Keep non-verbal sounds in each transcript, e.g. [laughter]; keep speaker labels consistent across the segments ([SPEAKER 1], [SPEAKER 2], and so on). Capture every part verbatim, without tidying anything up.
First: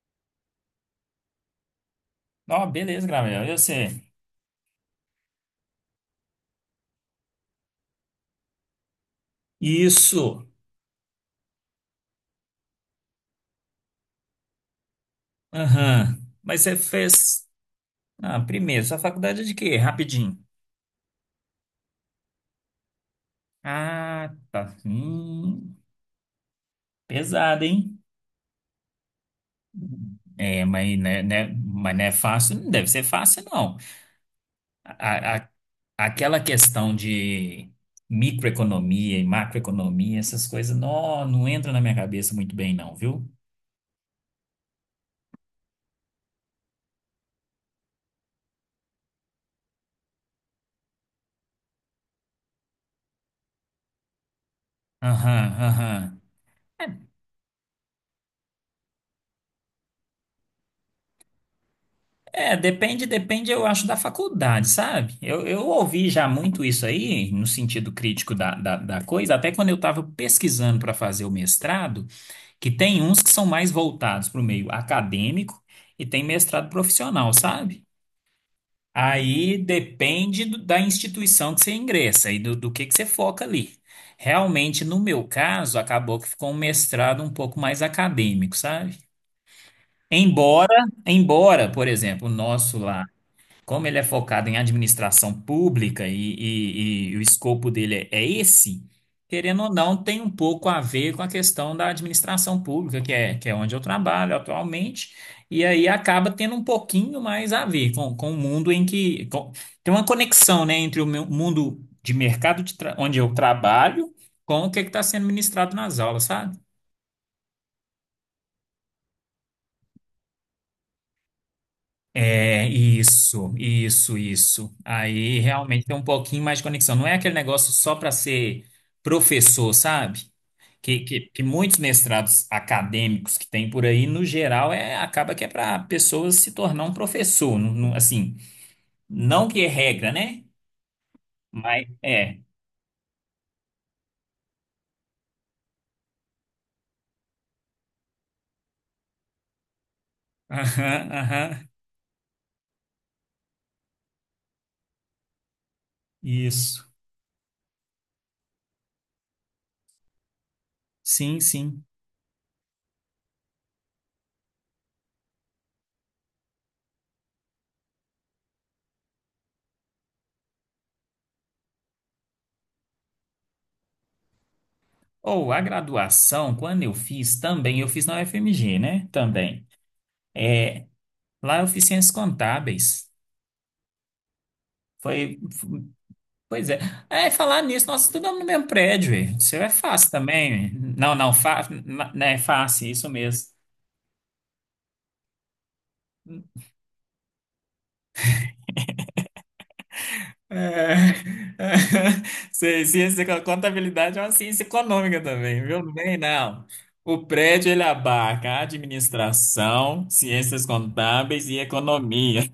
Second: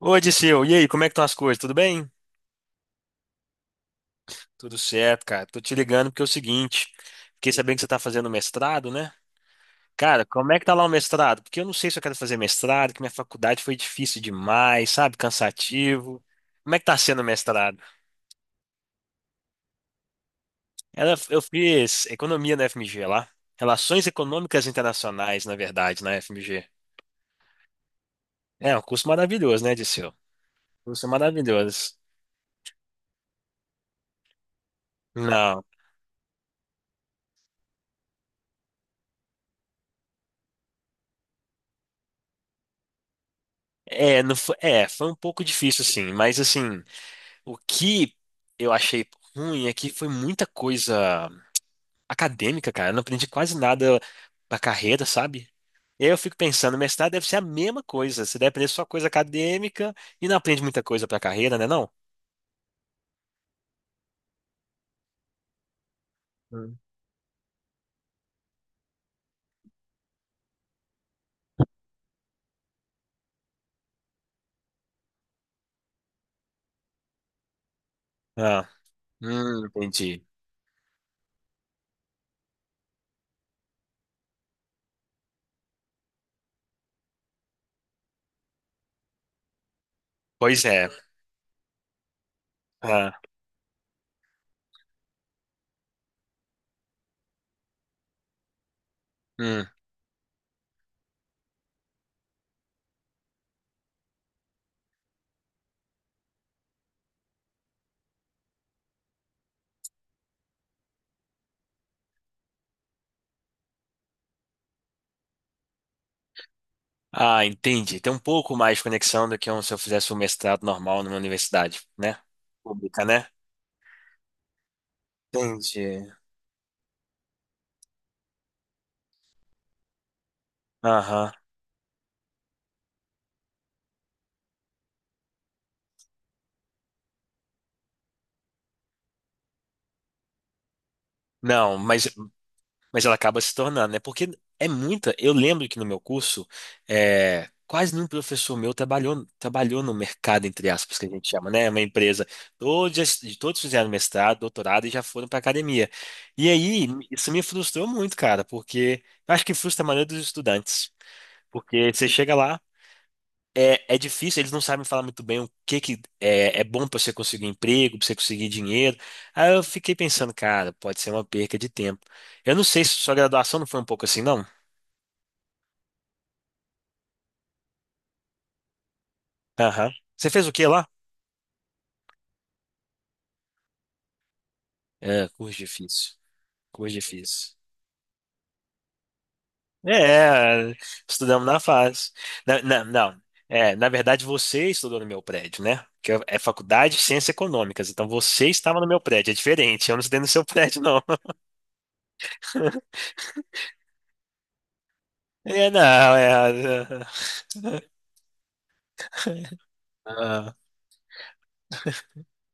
[SPEAKER 1] Oi, Disseu. E aí, como é que estão as coisas? Tudo bem?
[SPEAKER 2] Ó, beleza, Gabriel. Eu sei.
[SPEAKER 1] Tudo certo, cara. Tô te ligando porque é o seguinte, fiquei sabendo que você tá fazendo mestrado, né? Cara,
[SPEAKER 2] Isso.
[SPEAKER 1] como é que tá lá o mestrado? Porque eu não sei se eu quero fazer mestrado, que minha faculdade foi difícil demais, sabe?
[SPEAKER 2] Aham.
[SPEAKER 1] Cansativo.
[SPEAKER 2] Mas
[SPEAKER 1] Como
[SPEAKER 2] você
[SPEAKER 1] é que tá sendo o
[SPEAKER 2] fez.
[SPEAKER 1] mestrado?
[SPEAKER 2] Ah, primeiro, sua faculdade é de quê? Rapidinho.
[SPEAKER 1] Ela- Eu fiz economia na F M G lá. Relações
[SPEAKER 2] Ah,
[SPEAKER 1] Econômicas
[SPEAKER 2] tá.
[SPEAKER 1] Internacionais, na
[SPEAKER 2] Hum,
[SPEAKER 1] verdade, na F M G.
[SPEAKER 2] pesado, hein?
[SPEAKER 1] É um curso maravilhoso, né, Disseu?
[SPEAKER 2] É, mas,
[SPEAKER 1] Curso
[SPEAKER 2] né, né-
[SPEAKER 1] maravilhoso.
[SPEAKER 2] mas não é fácil, não deve ser fácil, não. A, a-
[SPEAKER 1] Não,
[SPEAKER 2] aquela questão de microeconomia e macroeconomia, essas coisas, não, não entra na minha cabeça muito bem, não, viu?
[SPEAKER 1] é, não foi, é, foi um pouco difícil, sim, mas assim. O que eu achei ruim é que foi muita coisa acadêmica, cara. Eu não aprendi quase nada pra carreira, sabe?
[SPEAKER 2] Aham,
[SPEAKER 1] E aí eu
[SPEAKER 2] aham.
[SPEAKER 1] fico pensando,
[SPEAKER 2] É,
[SPEAKER 1] mestrado deve ser a mesma coisa. Você deve aprender só coisa acadêmica e não aprende muita coisa pra carreira, né não?
[SPEAKER 2] É, depende, depende, eu acho, da faculdade, sabe? Eu, eu ouvi já muito
[SPEAKER 1] Hum.
[SPEAKER 2] isso aí, no sentido crítico da, da, da coisa, até quando eu estava pesquisando para fazer o mestrado, que tem uns que são mais voltados para o meio acadêmico e tem mestrado profissional, sabe?
[SPEAKER 1] Ah,
[SPEAKER 2] Aí
[SPEAKER 1] hum, entendi.
[SPEAKER 2] depende do- da instituição que você ingressa e do, do que, que você foca ali. Realmente, no meu caso, acabou que ficou um mestrado um pouco mais acadêmico, sabe?
[SPEAKER 1] Pois
[SPEAKER 2] Embora,
[SPEAKER 1] é.
[SPEAKER 2] embora, por exemplo, o nosso lá.
[SPEAKER 1] Ah,
[SPEAKER 2] Como ele é focado em administração pública e, e- e o escopo dele é, é esse, querendo
[SPEAKER 1] hum.
[SPEAKER 2] ou não, tem um pouco a ver com a questão da administração pública, que é, que é onde eu trabalho atualmente, e aí acaba tendo um pouquinho mais a ver com, com o mundo em que. com- tem uma conexão, né, entre o meu mundo de mercado de tra- onde eu trabalho com o que está sendo ministrado nas aulas, sabe?
[SPEAKER 1] Ah, entendi. Tem um pouco mais de conexão do que um, se eu fizesse um mestrado normal numa universidade, né?
[SPEAKER 2] É,
[SPEAKER 1] Pública, né?
[SPEAKER 2] isso, isso, isso. Aí realmente tem um
[SPEAKER 1] Entendi.
[SPEAKER 2] pouquinho mais de conexão. Não é aquele negócio só para ser professor, sabe? Que, que,
[SPEAKER 1] Aham.
[SPEAKER 2] que muitos mestrados acadêmicos que tem por aí, no geral, é, acaba que é para pessoas se tornar um professor. Não- não- assim, não que é regra, né?
[SPEAKER 1] Não,
[SPEAKER 2] Mas
[SPEAKER 1] mas
[SPEAKER 2] é.
[SPEAKER 1] mas ela acaba se tornando, né? Porque é muita. Eu lembro que no meu curso, é, quase nenhum professor meu trabalhou, trabalhou no mercado, entre aspas, que a
[SPEAKER 2] Aham,
[SPEAKER 1] gente chama, né?
[SPEAKER 2] aham.
[SPEAKER 1] É uma empresa. Todos, todos fizeram mestrado, doutorado e já foram para academia. E
[SPEAKER 2] Isso.
[SPEAKER 1] aí, isso me frustrou muito, cara, porque eu acho que frustra a maioria dos estudantes.
[SPEAKER 2] Sim, sim.
[SPEAKER 1] Porque você chega lá, é, é difícil, eles não sabem falar muito bem o que que é, é bom para você conseguir emprego, para você conseguir dinheiro. Aí eu fiquei pensando, cara, pode ser uma perca de tempo. Eu não sei se sua graduação não foi um pouco assim, não?
[SPEAKER 2] Ou a graduação, quando eu fiz também, eu fiz na U F M G, né? Também.
[SPEAKER 1] Aham. Você fez o que
[SPEAKER 2] É,
[SPEAKER 1] lá?
[SPEAKER 2] lá eu fiz ciências contábeis.
[SPEAKER 1] É,
[SPEAKER 2] Foi,
[SPEAKER 1] curso difícil.
[SPEAKER 2] pois é.
[SPEAKER 1] Curso
[SPEAKER 2] É,
[SPEAKER 1] difícil.
[SPEAKER 2] falar nisso, nós estudamos no mesmo prédio, velho. O seu é fácil também,
[SPEAKER 1] É,
[SPEAKER 2] velho. Não, não,
[SPEAKER 1] estudamos na
[SPEAKER 2] fa,
[SPEAKER 1] fase.
[SPEAKER 2] na- né, é
[SPEAKER 1] Na- na-
[SPEAKER 2] fácil, isso
[SPEAKER 1] não,
[SPEAKER 2] mesmo.
[SPEAKER 1] é, na verdade você estudou no meu prédio, né? Que é é faculdade de ciências econômicas, então você estava no meu prédio, é diferente, eu não estudei no seu prédio, não.
[SPEAKER 2] É, [laughs] Ci-
[SPEAKER 1] [laughs]
[SPEAKER 2] Ciência, da contabilidade é uma ciência econômica também,
[SPEAKER 1] É,
[SPEAKER 2] viu? Não
[SPEAKER 1] não,
[SPEAKER 2] vem, não.
[SPEAKER 1] é.
[SPEAKER 2] O prédio, ele abarca administração,
[SPEAKER 1] É, é.
[SPEAKER 2] ciências contábeis e economia.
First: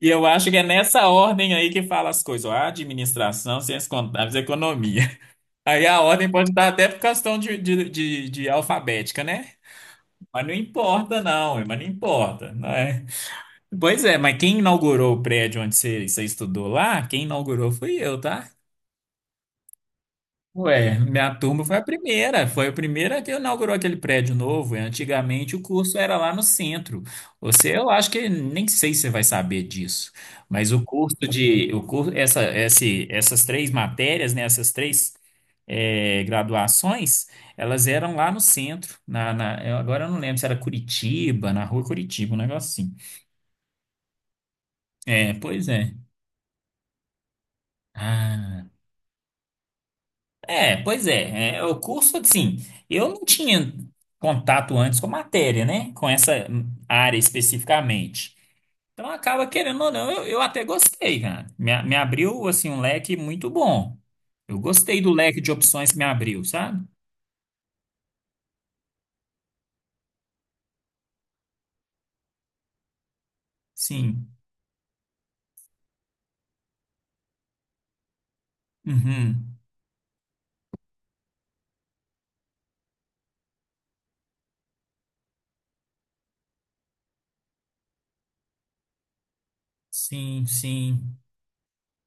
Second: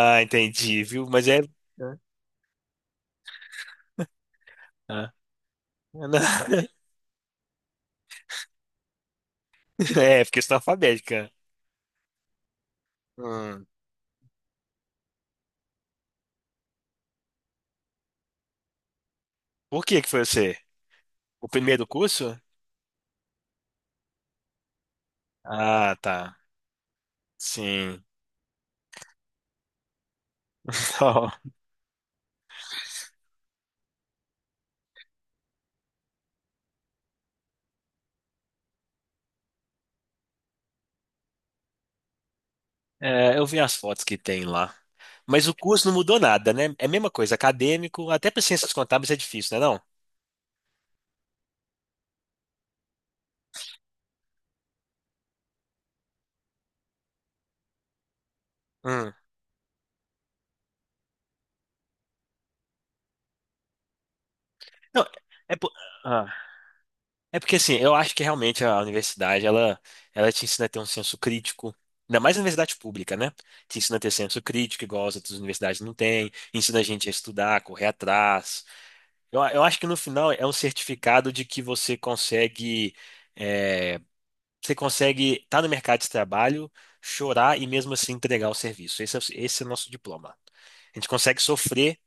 [SPEAKER 2] E eu acho que é
[SPEAKER 1] entendi, viu?
[SPEAKER 2] nessa
[SPEAKER 1] Mas é.
[SPEAKER 2] ordem aí que
[SPEAKER 1] Né?
[SPEAKER 2] fala as coisas, ó, administração, ciências contábeis e economia.
[SPEAKER 1] Ah,
[SPEAKER 2] Aí a ordem pode estar
[SPEAKER 1] não.
[SPEAKER 2] até por questão de, de, de, de alfabética, né?
[SPEAKER 1] [laughs] É, porque
[SPEAKER 2] Mas não
[SPEAKER 1] questão
[SPEAKER 2] importa,
[SPEAKER 1] alfabética.
[SPEAKER 2] não, mas não importa, não é?
[SPEAKER 1] Hum.
[SPEAKER 2] Pois é, mas quem inaugurou o prédio onde você, você estudou lá, quem inaugurou fui eu, tá?
[SPEAKER 1] Por que que foi você?
[SPEAKER 2] Ué, minha
[SPEAKER 1] O
[SPEAKER 2] turma foi a
[SPEAKER 1] primeiro curso?
[SPEAKER 2] primeira, foi a primeira que inaugurou aquele prédio novo. E antigamente o
[SPEAKER 1] Ah,
[SPEAKER 2] curso era lá
[SPEAKER 1] tá.
[SPEAKER 2] no centro. Você, eu
[SPEAKER 1] Sim.
[SPEAKER 2] acho que nem sei se você vai saber disso, mas o curso
[SPEAKER 1] [laughs]
[SPEAKER 2] de, o curso, essa, esse, essas três matérias, né, essas três eh, graduações, elas eram lá no centro. Na, na- eu agora eu não lembro se era Curitiba, na rua Curitiba, um negócio assim.
[SPEAKER 1] Então, é, eu vi as fotos que tem lá.
[SPEAKER 2] É,
[SPEAKER 1] Mas o
[SPEAKER 2] pois
[SPEAKER 1] curso
[SPEAKER 2] é.
[SPEAKER 1] não mudou nada, né? É a mesma coisa, acadêmico, até para
[SPEAKER 2] Ah.
[SPEAKER 1] ciências contábeis é difícil, né, não?
[SPEAKER 2] É, pois é, é, o curso, assim, eu não tinha contato antes com a matéria, né? Com essa área especificamente. Então
[SPEAKER 1] Hum.
[SPEAKER 2] acaba querendo ou não, eu, eu até gostei, cara. Me, a- me abriu, assim, um leque muito bom. Eu gostei
[SPEAKER 1] Não,
[SPEAKER 2] do leque de
[SPEAKER 1] é por...
[SPEAKER 2] opções que me abriu, sabe?
[SPEAKER 1] É porque assim, eu acho que realmente a universidade, ela, ela te ensina a ter um senso crítico, ainda mais na universidade pública, né? Te ensina a ter
[SPEAKER 2] Sim.
[SPEAKER 1] senso crítico, igual as outras universidades não têm, ensina a gente a estudar, a correr atrás. Eu,
[SPEAKER 2] Uhum.
[SPEAKER 1] eu acho que no final é um certificado de que você consegue, é, você consegue estar no mercado de trabalho, chorar e mesmo assim entregar o serviço. Esse é, o- esse é o nosso diploma.
[SPEAKER 2] Sim,
[SPEAKER 1] A gente
[SPEAKER 2] sim.
[SPEAKER 1] consegue sofrer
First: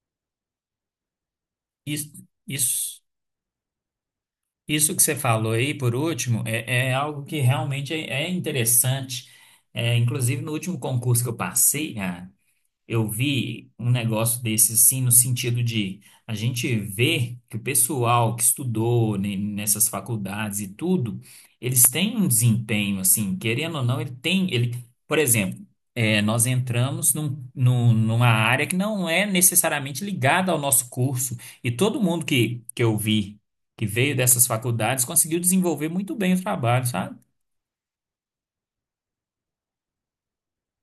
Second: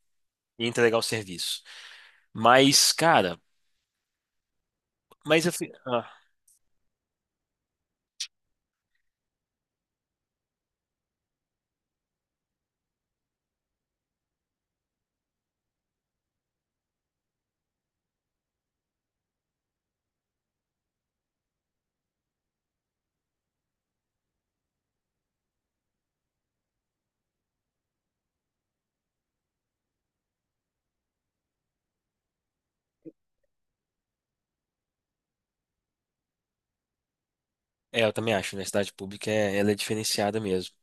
[SPEAKER 1] e entregar o serviço.
[SPEAKER 2] Isso,
[SPEAKER 1] Mas,
[SPEAKER 2] isso,
[SPEAKER 1] cara,
[SPEAKER 2] isso que você
[SPEAKER 1] mas
[SPEAKER 2] falou
[SPEAKER 1] eu, fi-
[SPEAKER 2] aí, por
[SPEAKER 1] ah.
[SPEAKER 2] último, é, é algo que realmente é, é interessante. É, inclusive, no último concurso que eu passei, eu vi um negócio desse assim, no sentido de a gente vê que o pessoal que estudou ne- nessas faculdades e tudo, eles têm um desempenho, assim, querendo ou não, ele tem, ele, por exemplo, é, nós entramos num- num- numa área que não é necessariamente ligada ao nosso curso, e todo mundo que, que eu vi que veio dessas faculdades conseguiu desenvolver muito bem o trabalho, sabe?
[SPEAKER 1] É, eu também acho, a universidade pública é, ela é diferenciada mesmo.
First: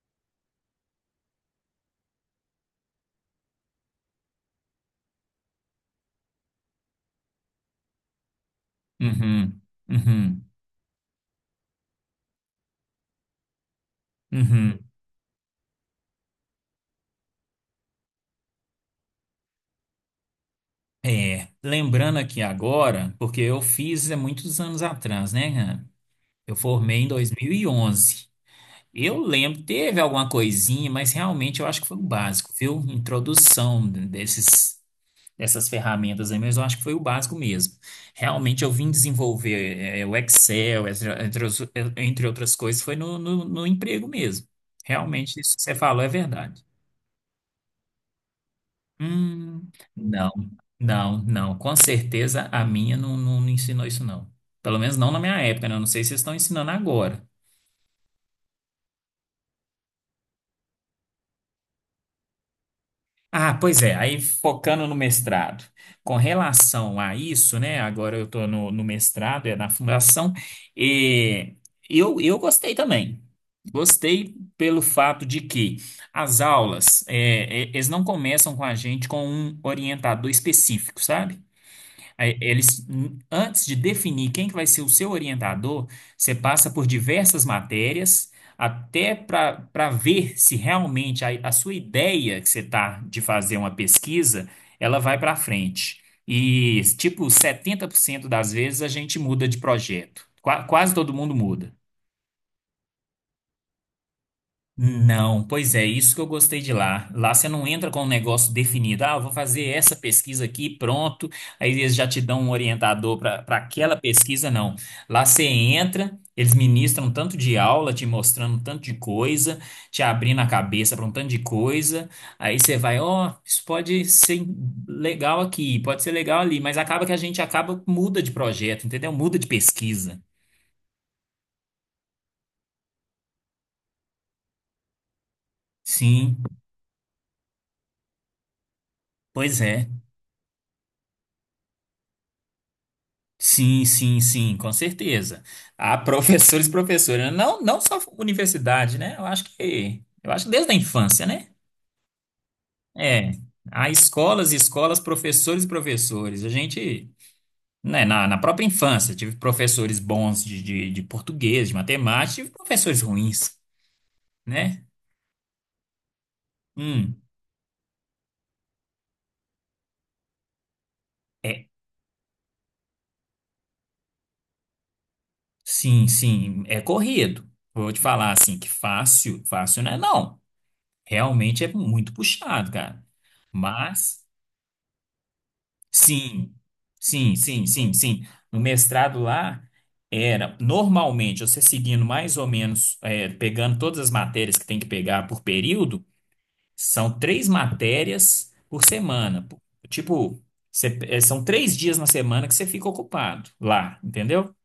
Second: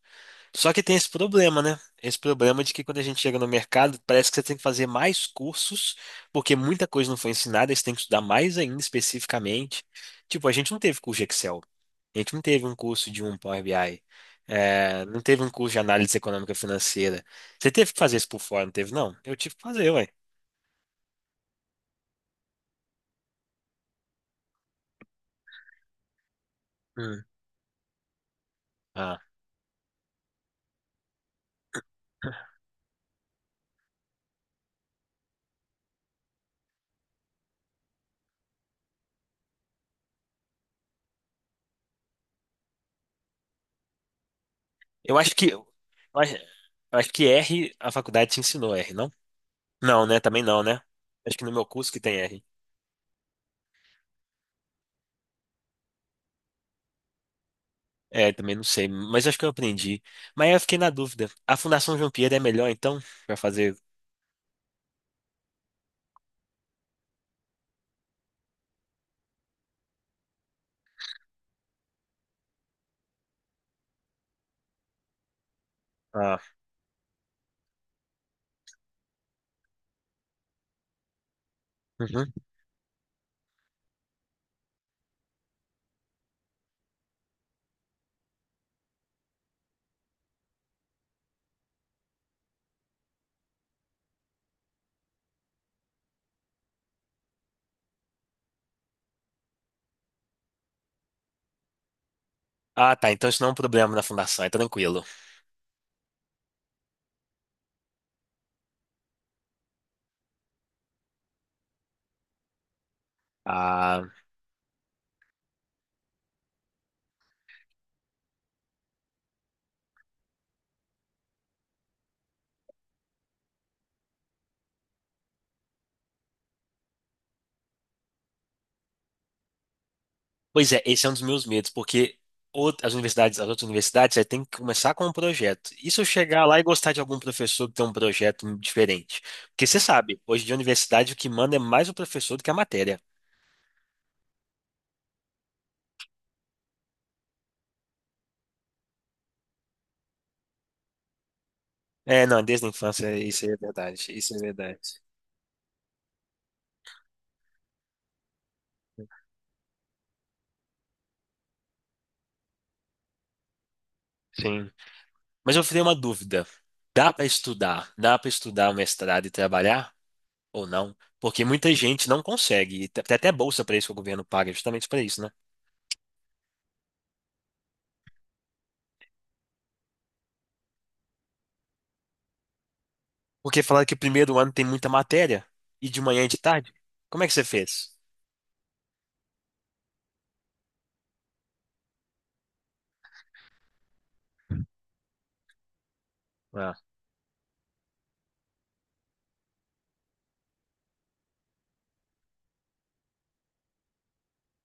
[SPEAKER 1] Só que tem esse problema, né? Esse problema de que quando a gente chega no mercado, parece que você tem que fazer mais cursos, porque muita coisa não foi ensinada, e você tem que estudar mais ainda
[SPEAKER 2] Uhum,
[SPEAKER 1] especificamente. Tipo,
[SPEAKER 2] uhum,
[SPEAKER 1] a gente não teve curso de Excel, a gente não teve um curso de um Power B I,
[SPEAKER 2] uhum.
[SPEAKER 1] é, não teve um curso de análise econômica financeira. Você teve que fazer isso por fora, não teve, não? Eu tive que fazer, ué.
[SPEAKER 2] É, lembrando aqui agora, porque eu fiz há muitos anos atrás, né, Hannah? Eu formei em
[SPEAKER 1] Hum.
[SPEAKER 2] dois mil e onze.
[SPEAKER 1] Ah,
[SPEAKER 2] Eu lembro, teve alguma coisinha, mas realmente eu acho que foi o básico, viu? Introdução desses, dessas ferramentas aí, mas eu acho que foi o básico mesmo. Realmente eu vim desenvolver é, o Excel, entre, entre os- entre outras coisas, foi no, no no emprego mesmo.
[SPEAKER 1] eu acho
[SPEAKER 2] Realmente
[SPEAKER 1] que,
[SPEAKER 2] isso que
[SPEAKER 1] eu
[SPEAKER 2] você falou é
[SPEAKER 1] acho,
[SPEAKER 2] verdade.
[SPEAKER 1] eu acho que R, a faculdade te ensinou R, não?
[SPEAKER 2] Hum,
[SPEAKER 1] Não, né?
[SPEAKER 2] não,
[SPEAKER 1] Também não, né?
[SPEAKER 2] não,
[SPEAKER 1] Acho que no
[SPEAKER 2] não.
[SPEAKER 1] meu
[SPEAKER 2] Com
[SPEAKER 1] curso que tem R.
[SPEAKER 2] certeza a minha não, não, não ensinou isso, não. Pelo menos não na minha época, né? Eu não sei se vocês estão ensinando agora.
[SPEAKER 1] É, também não sei, mas acho que eu aprendi. Mas aí eu fiquei na dúvida. A Fundação João Pierre é melhor, então? Pra
[SPEAKER 2] Ah,
[SPEAKER 1] fazer.
[SPEAKER 2] pois é, aí focando no mestrado. Com relação a isso, né? Agora eu estou no, no mestrado, é na fundação, e eu, eu gostei também. Gostei pelo fato de que
[SPEAKER 1] Ah,
[SPEAKER 2] as aulas, é, é, eles não começam com a gente com um orientador específico, sabe?
[SPEAKER 1] uhum.
[SPEAKER 2] Aí, eles, n- antes de definir quem que vai ser o seu orientador, você passa por diversas matérias até para para ver se realmente a, a sua ideia que você está de fazer uma pesquisa, ela vai para frente. E, tipo, setenta por cento das vezes a gente muda de projeto. Qua- quase todo mundo muda.
[SPEAKER 1] Ah, tá. Então isso não é um problema na fundação, é tranquilo.
[SPEAKER 2] Não, pois é, isso que eu gostei de lá. Lá você não entra com um negócio definido. Ah, eu vou fazer essa pesquisa aqui, pronto. Aí eles já te dão um orientador para para aquela
[SPEAKER 1] Ah,
[SPEAKER 2] pesquisa, não. Lá você entra, eles ministram tanto de aula, te mostrando tanto de coisa, te abrindo a cabeça para um tanto de coisa. Aí você vai, ó, isso pode ser legal aqui, pode ser legal ali, mas acaba que a gente acaba muda de projeto, entendeu? Muda de pesquisa.
[SPEAKER 1] pois é, esse é um dos meus medos, porque out- as universidades, as outras universidades, você tem que começar com um projeto. E se eu
[SPEAKER 2] Sim,
[SPEAKER 1] chegar lá e gostar de algum professor que tem um projeto diferente?
[SPEAKER 2] pois
[SPEAKER 1] Porque você
[SPEAKER 2] é.
[SPEAKER 1] sabe, hoje de universidade o que manda é mais o professor do que a matéria.
[SPEAKER 2] Sim, sim, sim, com certeza. Há professores [laughs] e professoras, não, não só universidade, né? Eu acho que, eu acho que desde a infância, né?
[SPEAKER 1] É, não, desde a infância,
[SPEAKER 2] É,
[SPEAKER 1] isso é
[SPEAKER 2] há
[SPEAKER 1] verdade. Isso é
[SPEAKER 2] escolas e
[SPEAKER 1] verdade.
[SPEAKER 2] escolas, professores e professores. A gente, né, na, na própria infância, tive professores bons de, de, de português, de matemática, tive professores ruins,
[SPEAKER 1] Sim.
[SPEAKER 2] né?
[SPEAKER 1] Mas eu tenho uma dúvida. Dá
[SPEAKER 2] Hum,
[SPEAKER 1] para estudar? Dá para estudar o mestrado e trabalhar ou não? Porque
[SPEAKER 2] é,
[SPEAKER 1] muita gente não consegue. E tem até bolsa para isso que o governo paga, justamente para isso, né?
[SPEAKER 2] sim, sim, é corrido. Vou te falar assim, que fácil, fácil não é não. Realmente é muito puxado, cara.
[SPEAKER 1] Porque falaram que o
[SPEAKER 2] Mas
[SPEAKER 1] primeiro ano tem muita matéria e de manhã e de
[SPEAKER 2] Sim,
[SPEAKER 1] tarde. Como é que
[SPEAKER 2] sim,
[SPEAKER 1] você
[SPEAKER 2] sim,
[SPEAKER 1] fez?
[SPEAKER 2] sim, sim. No mestrado lá, era normalmente você seguindo mais ou menos, é, pegando todas as matérias que tem que pegar por período,
[SPEAKER 1] Ah,
[SPEAKER 2] são três matérias por semana. Tipo, você- é, são três dias na semana que você fica ocupado lá, entendeu?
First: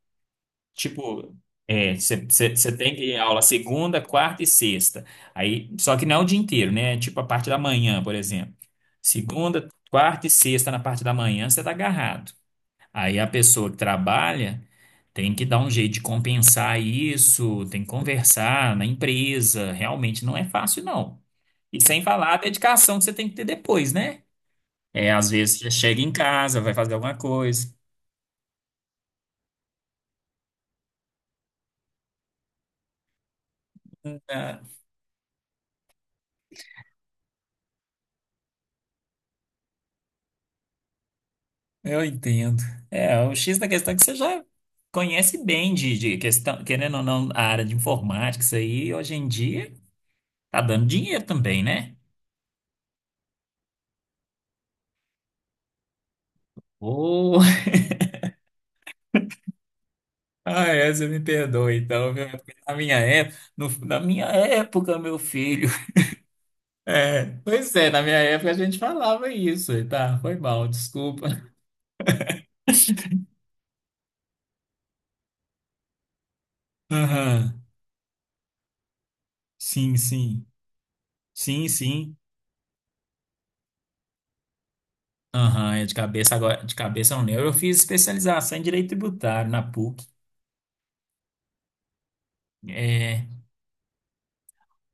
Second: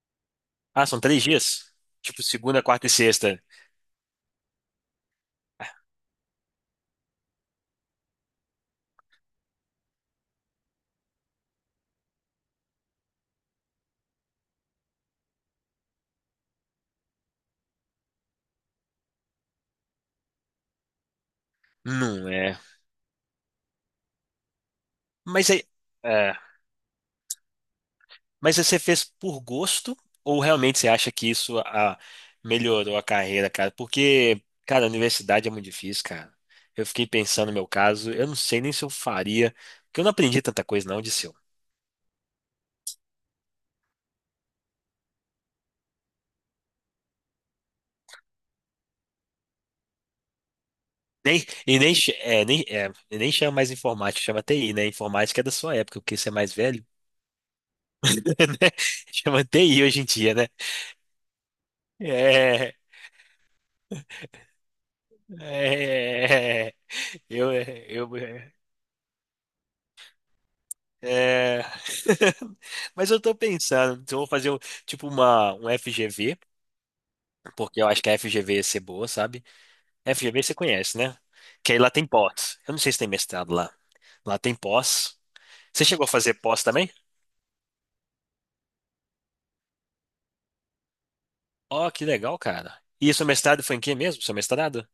[SPEAKER 1] Ah, são três
[SPEAKER 2] Tipo,
[SPEAKER 1] dias?
[SPEAKER 2] é, você
[SPEAKER 1] Tipo segunda, quarta e
[SPEAKER 2] tem que ir
[SPEAKER 1] sexta.
[SPEAKER 2] aula segunda, quarta e sexta. Aí, só que não é o dia inteiro, né? É tipo a parte da manhã, por exemplo. Segunda, quarta e sexta na parte da manhã, você tá agarrado. Aí a pessoa que trabalha tem que dar um jeito de compensar isso, tem que conversar na empresa. Realmente não é fácil, não. E sem
[SPEAKER 1] Não
[SPEAKER 2] falar a
[SPEAKER 1] é.
[SPEAKER 2] dedicação que você tem que ter depois, né? É, às
[SPEAKER 1] Mas
[SPEAKER 2] vezes
[SPEAKER 1] aí.
[SPEAKER 2] você chega em
[SPEAKER 1] É.
[SPEAKER 2] casa, vai fazer alguma coisa.
[SPEAKER 1] Mas você fez por gosto ou realmente você acha que isso ah, melhorou a carreira, cara? Porque, cara, a universidade é muito difícil, cara. Eu fiquei pensando no meu caso, eu não sei nem se eu faria, porque eu não aprendi tanta coisa não de seu.
[SPEAKER 2] Eu entendo. É, o X da questão é que você já conhece bem de, de questão, querendo ou não, a área de informática, isso aí hoje em dia tá dando dinheiro
[SPEAKER 1] Nem,
[SPEAKER 2] também,
[SPEAKER 1] e nem,
[SPEAKER 2] né?
[SPEAKER 1] ch- é, nem, é, e nem chama mais informática, chama T I, né? Informática é da sua época, porque você é mais velho,
[SPEAKER 2] Oh. [laughs]
[SPEAKER 1] [laughs] né? Chama T I hoje em dia, né?
[SPEAKER 2] Ah, é, você me perdoa, então, viu? Porque
[SPEAKER 1] É,
[SPEAKER 2] Na minha época, no- na minha época, meu filho. [laughs]
[SPEAKER 1] é,
[SPEAKER 2] É,
[SPEAKER 1] eu,
[SPEAKER 2] pois é, na
[SPEAKER 1] eu,
[SPEAKER 2] minha época a gente falava isso, e tá? Foi mal, desculpa. [laughs]
[SPEAKER 1] É... [laughs] Mas eu tô pensando, se eu vou fazer um- tipo uma, um F G V,
[SPEAKER 2] Aham,
[SPEAKER 1] porque eu acho que a F G V ia ser boa, sabe?
[SPEAKER 2] sim,
[SPEAKER 1] F G V
[SPEAKER 2] sim.
[SPEAKER 1] você conhece, né?
[SPEAKER 2] Sim,
[SPEAKER 1] Que aí lá tem
[SPEAKER 2] sim.
[SPEAKER 1] pós. Eu não sei se tem mestrado lá. Lá tem pós.
[SPEAKER 2] Aham, é
[SPEAKER 1] Você
[SPEAKER 2] de
[SPEAKER 1] chegou a
[SPEAKER 2] cabeça
[SPEAKER 1] fazer pós
[SPEAKER 2] agora, de
[SPEAKER 1] também?
[SPEAKER 2] cabeça eu não lembro. Eu fiz especialização em direito tributário na P U C.
[SPEAKER 1] Ó, que legal, cara. E seu
[SPEAKER 2] É,
[SPEAKER 1] mestrado foi em quê mesmo? Seu mestrado?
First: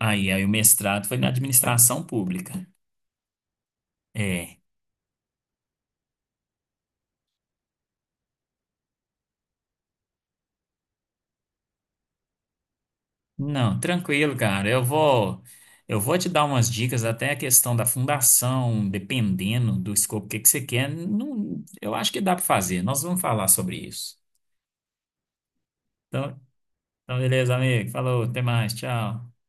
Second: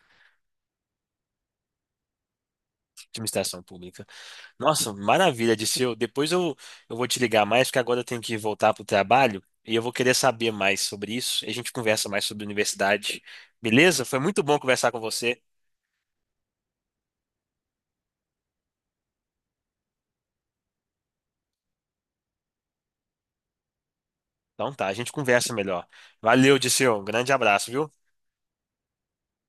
[SPEAKER 2] Aí, aí o mestrado foi na administração pública.
[SPEAKER 1] Administração pública.
[SPEAKER 2] É.
[SPEAKER 1] Nossa, maravilha, Dirceu. Depois eu, eu vou te ligar mais, porque agora eu tenho que voltar pro trabalho e eu vou querer saber mais sobre isso. E a gente conversa mais sobre universidade.
[SPEAKER 2] Não,
[SPEAKER 1] Beleza? Foi
[SPEAKER 2] tranquilo,
[SPEAKER 1] muito bom
[SPEAKER 2] cara. Eu
[SPEAKER 1] conversar com você.
[SPEAKER 2] vou, eu vou te dar umas dicas até a questão da fundação, dependendo do escopo que que você quer. Não, eu acho que dá para fazer. Nós vamos falar sobre isso.
[SPEAKER 1] Então tá, a gente conversa melhor.
[SPEAKER 2] Então,
[SPEAKER 1] Valeu, Dirceu. Um
[SPEAKER 2] então
[SPEAKER 1] grande
[SPEAKER 2] beleza,
[SPEAKER 1] abraço,
[SPEAKER 2] amigo.
[SPEAKER 1] viu?
[SPEAKER 2] Falou, até mais, tchau.